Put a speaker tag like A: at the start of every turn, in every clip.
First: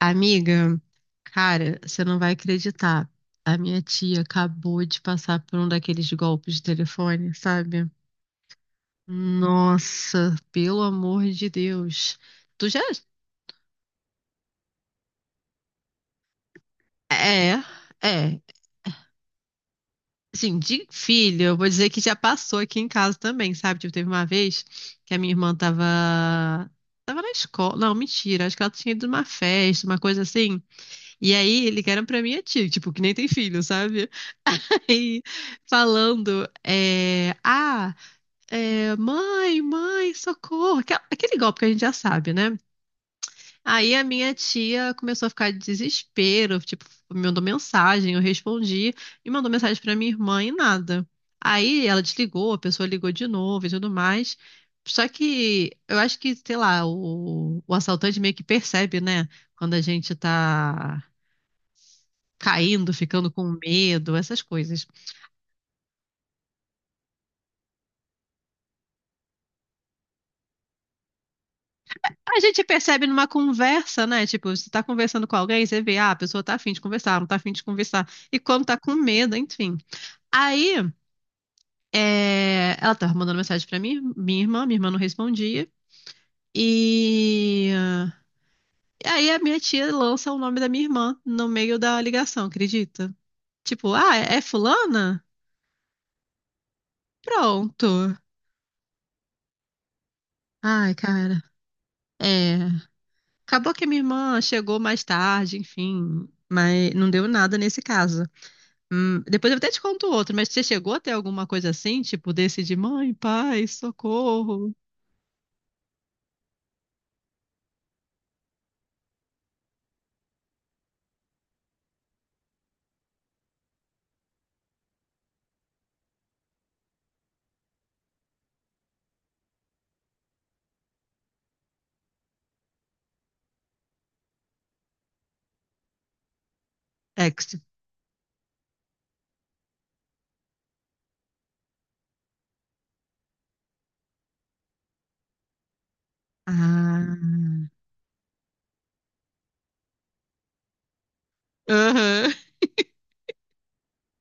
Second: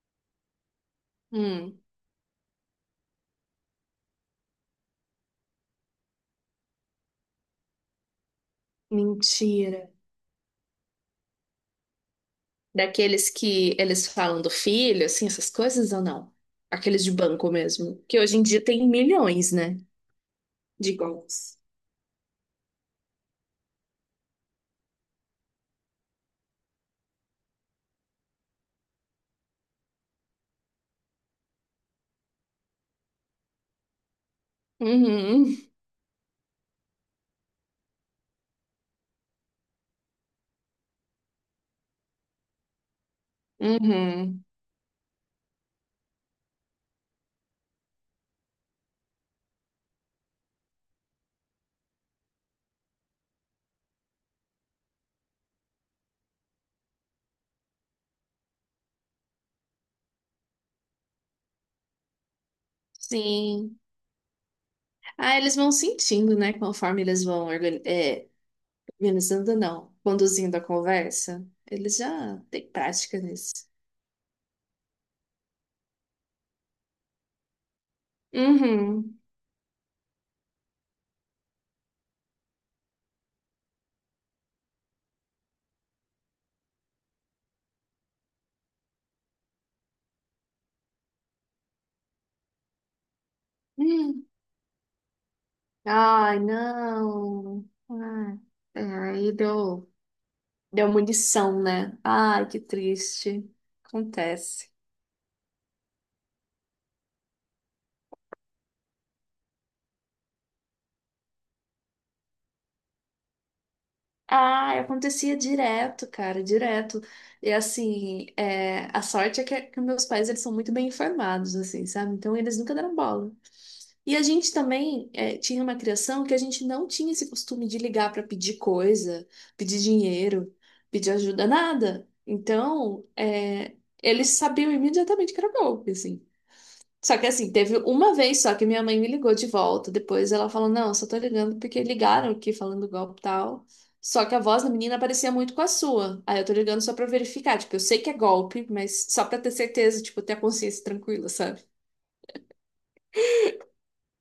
A: Amiga, cara,
B: Hum.
A: você não vai acreditar. A minha tia acabou de passar por um daqueles golpes de telefone, sabe?
B: Mentira.
A: Nossa, pelo amor de Deus. Tu já.
B: Daqueles que eles falam do filho, assim, essas coisas ou não? Aqueles de banco
A: É,
B: mesmo. Que hoje
A: é.
B: em dia tem milhões, né?
A: Assim, de
B: De
A: filho, eu
B: golpes.
A: vou dizer que já passou aqui em casa também, sabe? Tipo, teve uma vez que a minha irmã tava. Tava na escola. Não, mentira. Acho que ela tinha ido numa festa, uma coisa assim. E aí ligaram pra minha tia, tipo, que nem tem filho, sabe? E
B: Uhum,
A: falando, mãe, socorro, aquele golpe que a gente já sabe, né? Aí a minha
B: uhum,
A: tia começou a ficar de desespero, tipo, me mandou mensagem, eu respondi, e mandou mensagem pra minha irmã e nada. Aí ela desligou, a pessoa ligou de novo e tudo mais. Só que eu acho que, sei lá, o assaltante meio que percebe, né? Quando a gente tá caindo, ficando com
B: sim.
A: medo, essas coisas.
B: Ah, eles vão sentindo, né? Conforme eles vão organizando, não, conduzindo a conversa. Eles já
A: A gente
B: têm
A: percebe
B: prática
A: numa
B: nisso.
A: conversa, né? Tipo, você tá conversando com alguém, você vê, ah, a pessoa tá afim de conversar, não tá afim de conversar. E quando tá com
B: Uhum.
A: medo, enfim. Aí, é, ela tava mandando mensagem pra mim, minha irmã não respondia. E... e aí a minha tia lança o nome da minha irmã no meio da ligação, acredita? Tipo, ah,
B: Hum.
A: é fulana?
B: Ai, não.
A: Pronto.
B: Ai, é, aí deu. Deu
A: Ai, cara.
B: munição, né? Ai,
A: É.
B: que triste.
A: Acabou que a minha irmã
B: Acontece.
A: chegou mais tarde, enfim, mas não deu nada nesse caso. Depois eu até te conto outro, mas você chegou a ter alguma coisa assim, tipo desse de mãe, pai, socorro?
B: Ah, acontecia direto, cara, direto. E assim, é, a sorte é que meus pais eles são muito bem informados, assim, sabe? Então eles nunca deram bola. E a gente também é, tinha uma criação que a gente não tinha esse costume de ligar para pedir coisa, pedir dinheiro, pedir ajuda, nada. Então, é, eles sabiam imediatamente que era golpe, assim. Só que assim,
A: Ex.
B: teve uma vez só que minha mãe me ligou de volta. Depois ela falou: não, só tô ligando porque ligaram aqui falando do golpe e tal. Só que a voz da menina parecia muito com a sua. Aí eu tô ligando só pra verificar.
A: Ah.
B: Tipo, eu sei que é golpe, mas só pra ter certeza, tipo, ter a consciência tranquila, sabe?
A: Aham.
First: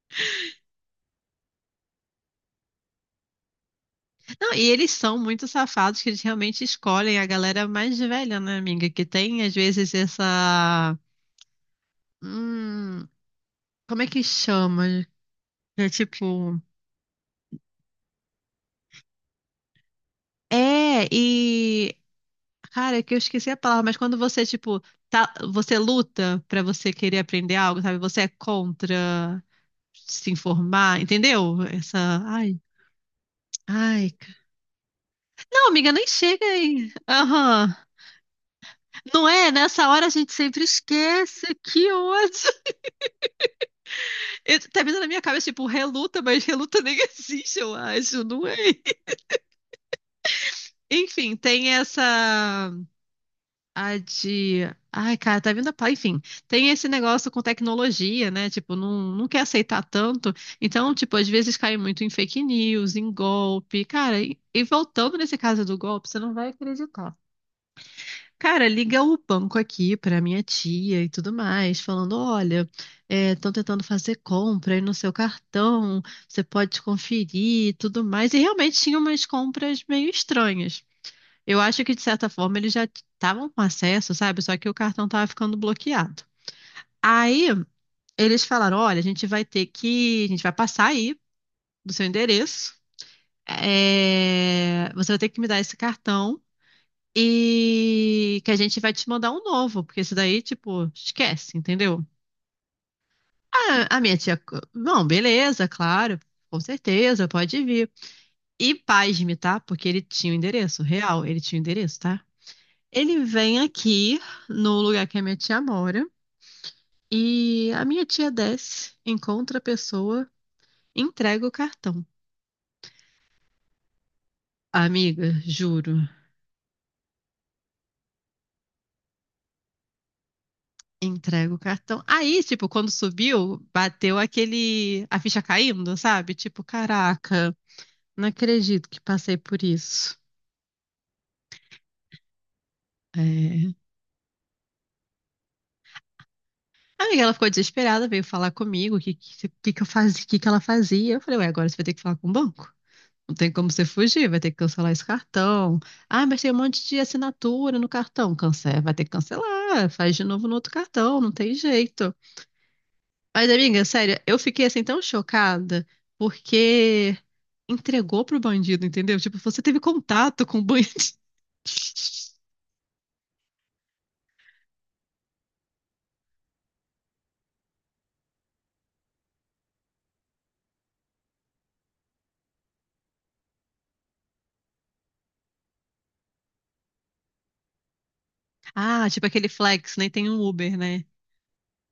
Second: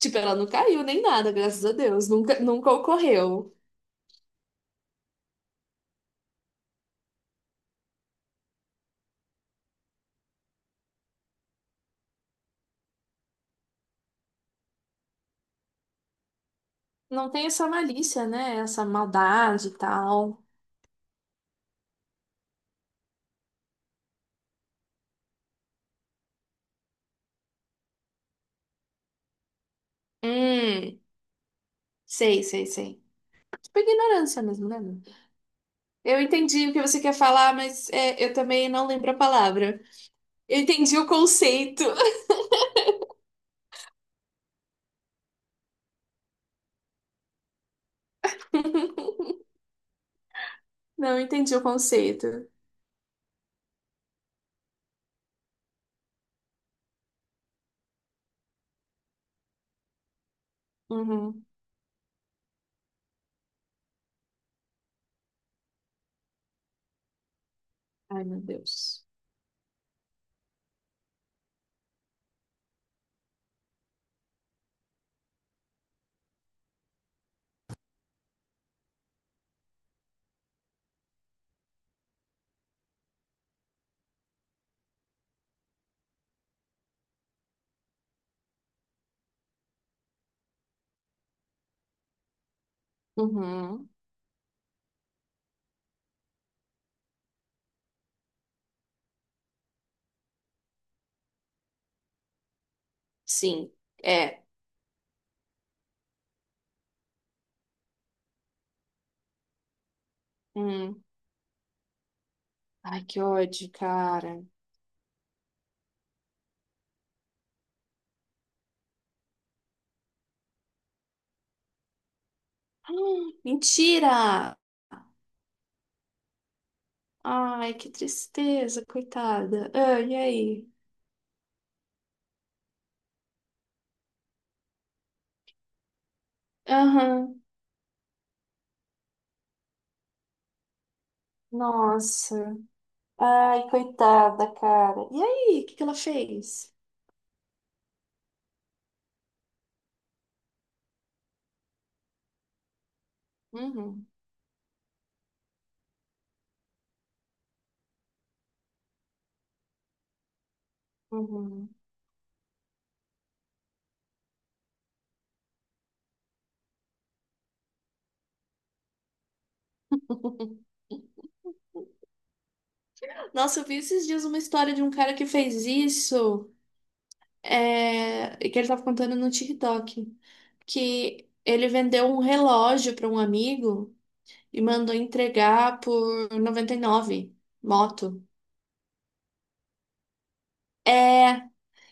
B: Tipo, ela não caiu nem nada, graças a Deus. Nunca, nunca ocorreu.
A: Não, e eles são muito safados que eles realmente escolhem a galera mais velha, né, amiga? Que tem, às vezes, essa. Hum, como é que chama? É tipo.
B: Não tem essa malícia, né? Essa maldade e tal.
A: É, e. Cara, é que eu esqueci a palavra, mas quando você, tipo, tá, você luta pra você querer aprender algo, sabe? Você é contra. Se
B: Hum,
A: informar, entendeu? Essa,
B: sei,
A: ai,
B: sei, sei. Tipo,
A: ai.
B: ignorância mesmo, né? Lu?
A: Não, amiga, nem
B: Eu
A: chega
B: entendi o que
A: aí.
B: você quer falar,
A: Aham.
B: mas é, eu também não lembro a
A: Não é?
B: palavra.
A: Nessa hora a gente
B: Eu
A: sempre
B: entendi o
A: esquece.
B: conceito.
A: Que ódio. Eu. Tá vindo na minha cabeça, tipo, reluta, mas reluta nem existe, eu acho, não é?
B: Não, eu
A: Enfim,
B: entendi o
A: tem
B: conceito.
A: essa. A de. Ai, cara, tá vindo a. Enfim, tem esse negócio com tecnologia, né? Tipo, não quer aceitar tanto. Então, tipo, às
B: Uhum.
A: vezes cai muito em fake news, em golpe. Cara, e voltando nesse caso do golpe, você não vai acreditar.
B: Ai, meu
A: Cara, liga
B: Deus.
A: o banco aqui para minha tia e tudo mais, falando: olha, estão tentando fazer compra aí no seu cartão, você pode conferir e tudo mais. E realmente tinha umas compras meio estranhas. Eu acho que, de certa forma, eles já estavam com acesso, sabe? Só que o cartão estava ficando bloqueado. Aí eles falaram: olha, a gente vai ter que. A gente vai passar aí do seu endereço.
B: Uhum.
A: É, você vai ter que me dar esse cartão. E que a gente vai te mandar um novo, porque esse daí, tipo, esquece, entendeu?
B: Sim.
A: Ah, a minha tia,
B: É.
A: não, beleza, claro, com certeza, pode vir. E pasme, tá? Porque ele tinha o endereço,
B: Hum.
A: real, ele tinha o endereço, tá?
B: Ai, que
A: Ele vem
B: ódio,
A: aqui
B: cara.
A: no lugar que a minha tia mora e a minha tia desce, encontra a pessoa, entrega o cartão.
B: Mentira!
A: Amiga, juro,
B: Ai, que tristeza, coitada. Ah, e aí?
A: entrega o cartão. Aí, tipo, quando subiu, bateu aquele, a ficha caindo, sabe? Tipo,
B: Aham.
A: caraca. Não acredito que passei por isso.
B: Nossa. Ai,
A: É.
B: coitada, cara. E aí, o que que ela fez?
A: A amiga, ela ficou desesperada, veio falar comigo o que eu fazia, que ela fazia. Eu falei, ué, agora você vai ter que falar com o banco. Não tem como você
B: Uhum.
A: fugir, vai ter que cancelar esse cartão. Ah, mas tem um monte de assinatura no cartão. Cancela, vai ter que cancelar, faz de novo no outro cartão, não tem
B: Uhum.
A: jeito. Mas, amiga, sério, eu fiquei assim tão chocada porque entregou pro bandido, entendeu? Tipo, você teve contato com o bandido.
B: Nossa, eu vi esses dias uma história de um cara que fez isso. É, que ele tava contando no TikTok, que ele vendeu um relógio para um amigo e mandou entregar por 99 moto.
A: Ah, tipo aquele Flex, nem tem um Uber, né?
B: É,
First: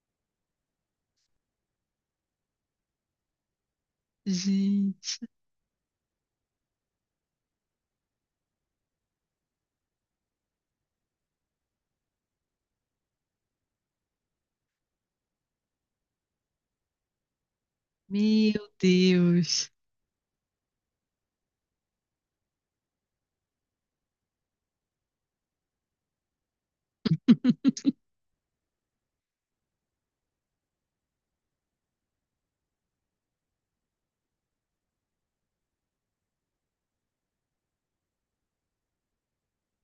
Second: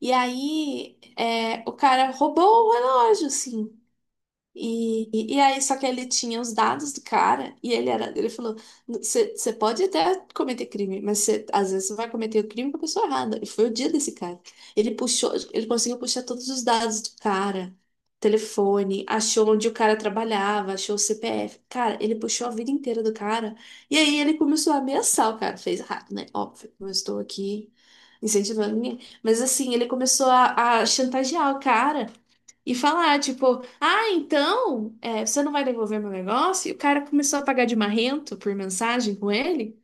B: e aí é, o cara roubou o relógio, assim. E,
A: Gente,
B: e, e aí, só que ele tinha os dados do cara e ele era, ele falou, você pode até cometer crime, mas cê, às vezes você vai cometer o crime com a pessoa errada. E foi o dia desse cara. Ele puxou, ele conseguiu puxar todos os dados do cara,
A: meu
B: telefone, achou onde
A: Deus.
B: o cara trabalhava, achou o CPF. Cara, ele puxou a vida inteira do cara. E aí ele começou a ameaçar o cara. Fez errado, né? Óbvio, não estou aqui incentivando ninguém. Mas assim, ele começou a chantagear o cara. E falar, tipo, ah, então, é, você não vai devolver meu negócio? E o cara começou a pagar de marrento por mensagem com ele.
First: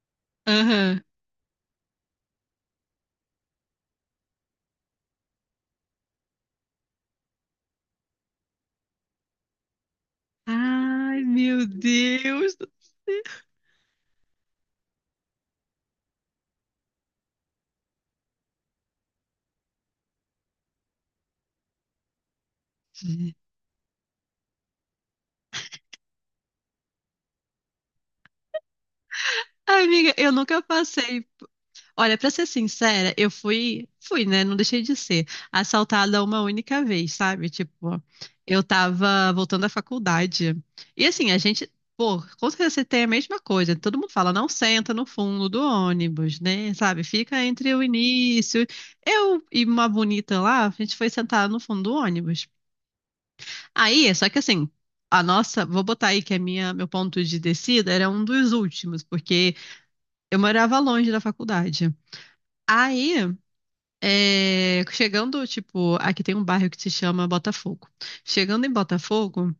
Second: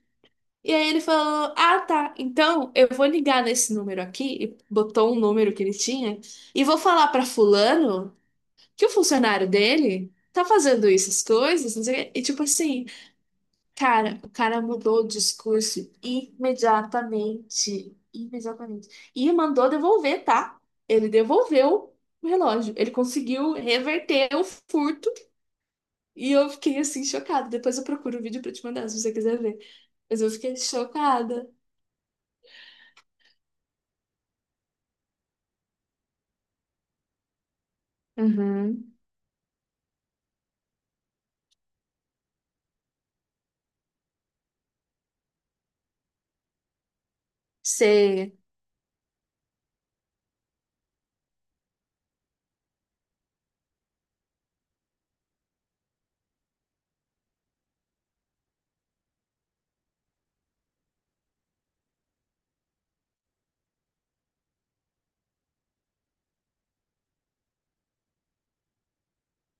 B: E aí ele
A: Aham.
B: falou, ah, tá, então eu vou ligar nesse número aqui, e botou um número que ele tinha, e vou falar pra fulano que o funcionário dele tá fazendo essas
A: Ai, meu
B: coisas, não sei o quê. E tipo
A: Deus do
B: assim, cara, o cara mudou o discurso imediatamente. Imediatamente. E mandou devolver, tá? Ele devolveu o relógio. Ele
A: céu.
B: conseguiu reverter o furto. E eu fiquei assim, chocada. Depois eu procuro o vídeo pra te mandar, se você quiser ver.
A: Amiga,
B: Mas eu
A: eu
B: fiquei
A: nunca passei.
B: chocada.
A: Olha, pra ser sincera, eu fui, né? Não deixei de ser assaltada uma única vez, sabe? Tipo, eu
B: Uhum.
A: tava voltando da faculdade. E assim, a gente, pô, com certeza você tem a mesma coisa. Todo mundo fala, não senta no fundo do ônibus, né? Sabe? Fica entre o
B: Sei.
A: início. Eu e uma bonita lá, a gente foi sentar no fundo do ônibus. Aí, é só que assim, a nossa, vou botar aí que meu ponto de descida era um dos últimos, porque eu morava longe da faculdade. Aí, é, chegando, tipo, aqui tem um bairro que se chama Botafogo. Chegando em Botafogo,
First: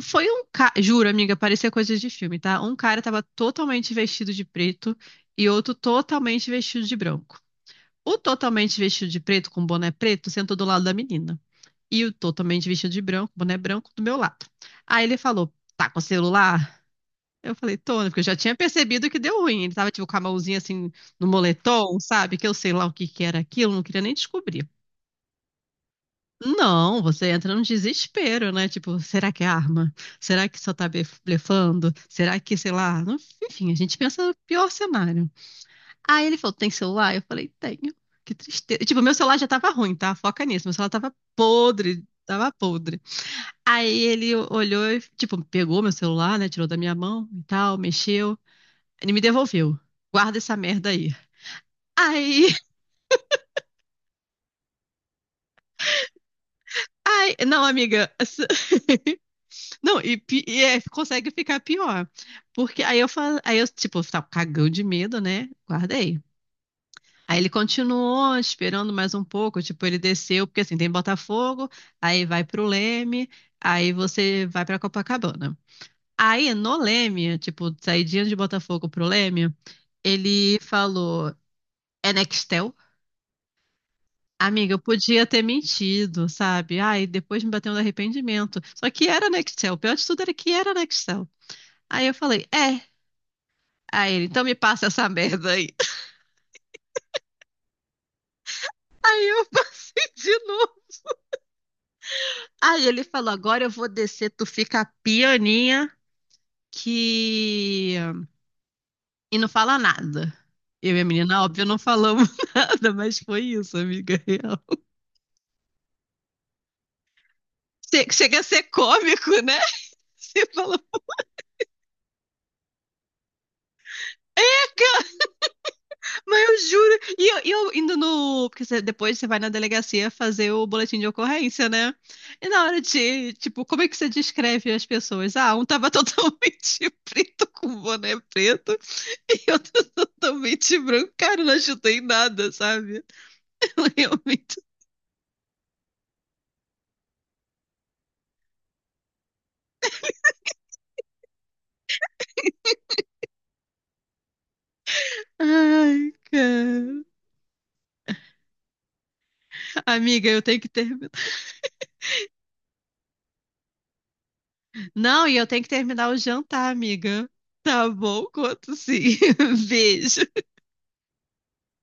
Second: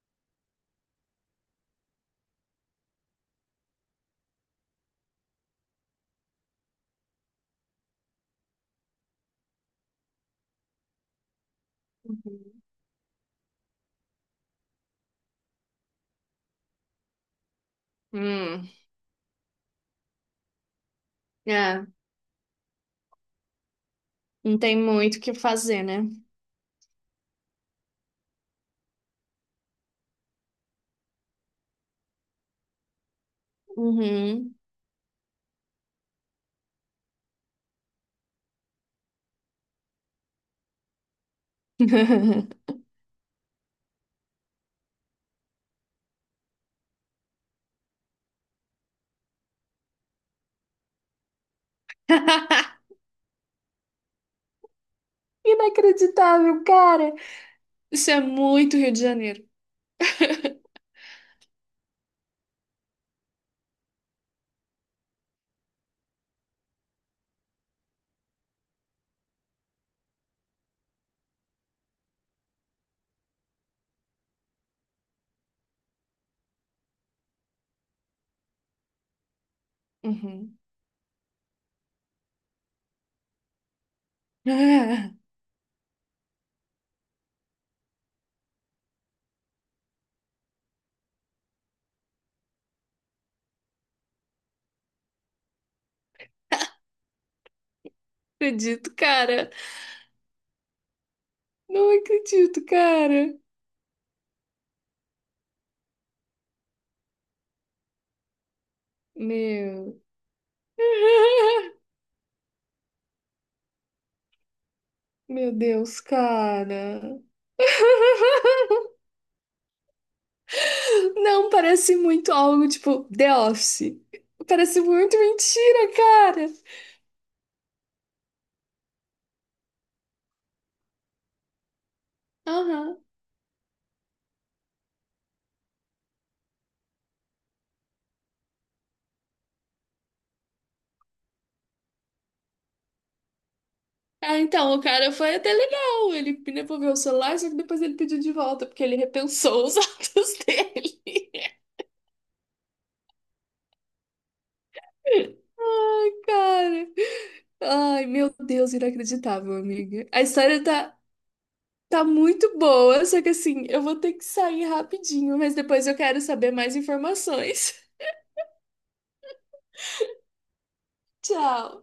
A: foi um cara, juro, amiga, parecia coisa de filme, tá? Um cara tava totalmente vestido de preto e outro totalmente vestido de branco. O totalmente vestido de preto, com boné preto, sentou do lado da menina. E eu
B: Uhum.
A: totalmente vestido de branco, boné branco do meu lado. Aí ele falou: tá com o celular? Eu falei: tô, né, porque eu já tinha
B: Hum,
A: percebido que deu ruim. Ele tava tipo com a mãozinha assim no
B: é,
A: moletom, sabe? Que eu sei lá o que que era aquilo, não queria nem
B: não
A: descobrir.
B: tem muito o que fazer, né?
A: Não, você entra num desespero, né? Tipo, será que é arma? Será que só tá blefando? Será que, sei lá? Não. Enfim, a gente pensa no
B: Uhum.
A: pior cenário. Aí ele falou: tem celular? Eu falei: tenho. Que tristeza. Tipo, meu celular já tava ruim, tá? Foca nisso. Meu celular tava podre, tava podre. Aí ele olhou e, tipo, pegou meu celular, né? Tirou da minha mão e tal, mexeu. Ele me devolveu. Guarda essa merda aí. Aí,
B: Inacreditável, cara.
A: aí. Não,
B: Isso
A: amiga.
B: é
A: Essa.
B: muito Rio de Janeiro.
A: Não, e é, consegue ficar pior. Porque aí eu falo, aí eu, tipo, tava cagão de medo, né? Guardei. Aí ele continuou esperando mais um pouco, tipo, ele desceu, porque assim, tem Botafogo, aí vai pro Leme, aí você vai pra Copacabana. Aí no Leme, tipo, saidinha de Botafogo pro Leme, ele
B: Uhum.
A: falou, é Nextel? Amiga, eu
B: Ah,
A: podia ter mentido, sabe? Ai, depois me bateu um arrependimento. Só que era Nextel. O pior de tudo era que era Nextel. Aí eu falei, é. Aí ele, então me passa essa merda aí.
B: acredito,
A: Aí eu
B: cara.
A: passei de novo.
B: Não acredito,
A: Aí ele falou,
B: cara.
A: agora eu vou descer, tu fica pianinha que... E não fala
B: Meu,
A: nada. Eu e a menina, óbvio, não falamos nada, mas foi isso, amiga real.
B: meu Deus, cara.
A: Chega a ser cômico, né? Você fala,
B: Não, parece muito algo tipo The Office. Parece muito mentira,
A: mas
B: cara.
A: eu juro. E eu indo no. Porque você. Depois você vai na delegacia fazer o boletim de ocorrência, né? E na hora
B: Aham.
A: de. Tipo, como é que você descreve as pessoas? Ah, um tava totalmente preto com boné preto e outro totalmente branco. Cara, eu não ajudei em nada, sabe?
B: Ah,
A: Realmente.
B: então, o cara foi até legal. Ele devolveu o celular, só que depois ele pediu de volta, porque ele repensou os atos dele. Ai,
A: Ai,
B: cara.
A: cara.
B: Ai, meu Deus, inacreditável, amiga. A
A: Amiga, eu tenho
B: história
A: que
B: tá
A: terminar.
B: tá muito boa, só que assim, eu vou ter que sair
A: Não, e
B: rapidinho,
A: eu
B: mas
A: tenho que
B: depois eu
A: terminar o
B: quero saber
A: jantar,
B: mais
A: amiga.
B: informações.
A: Tá bom, quanto sim. Beijo.
B: Tchau.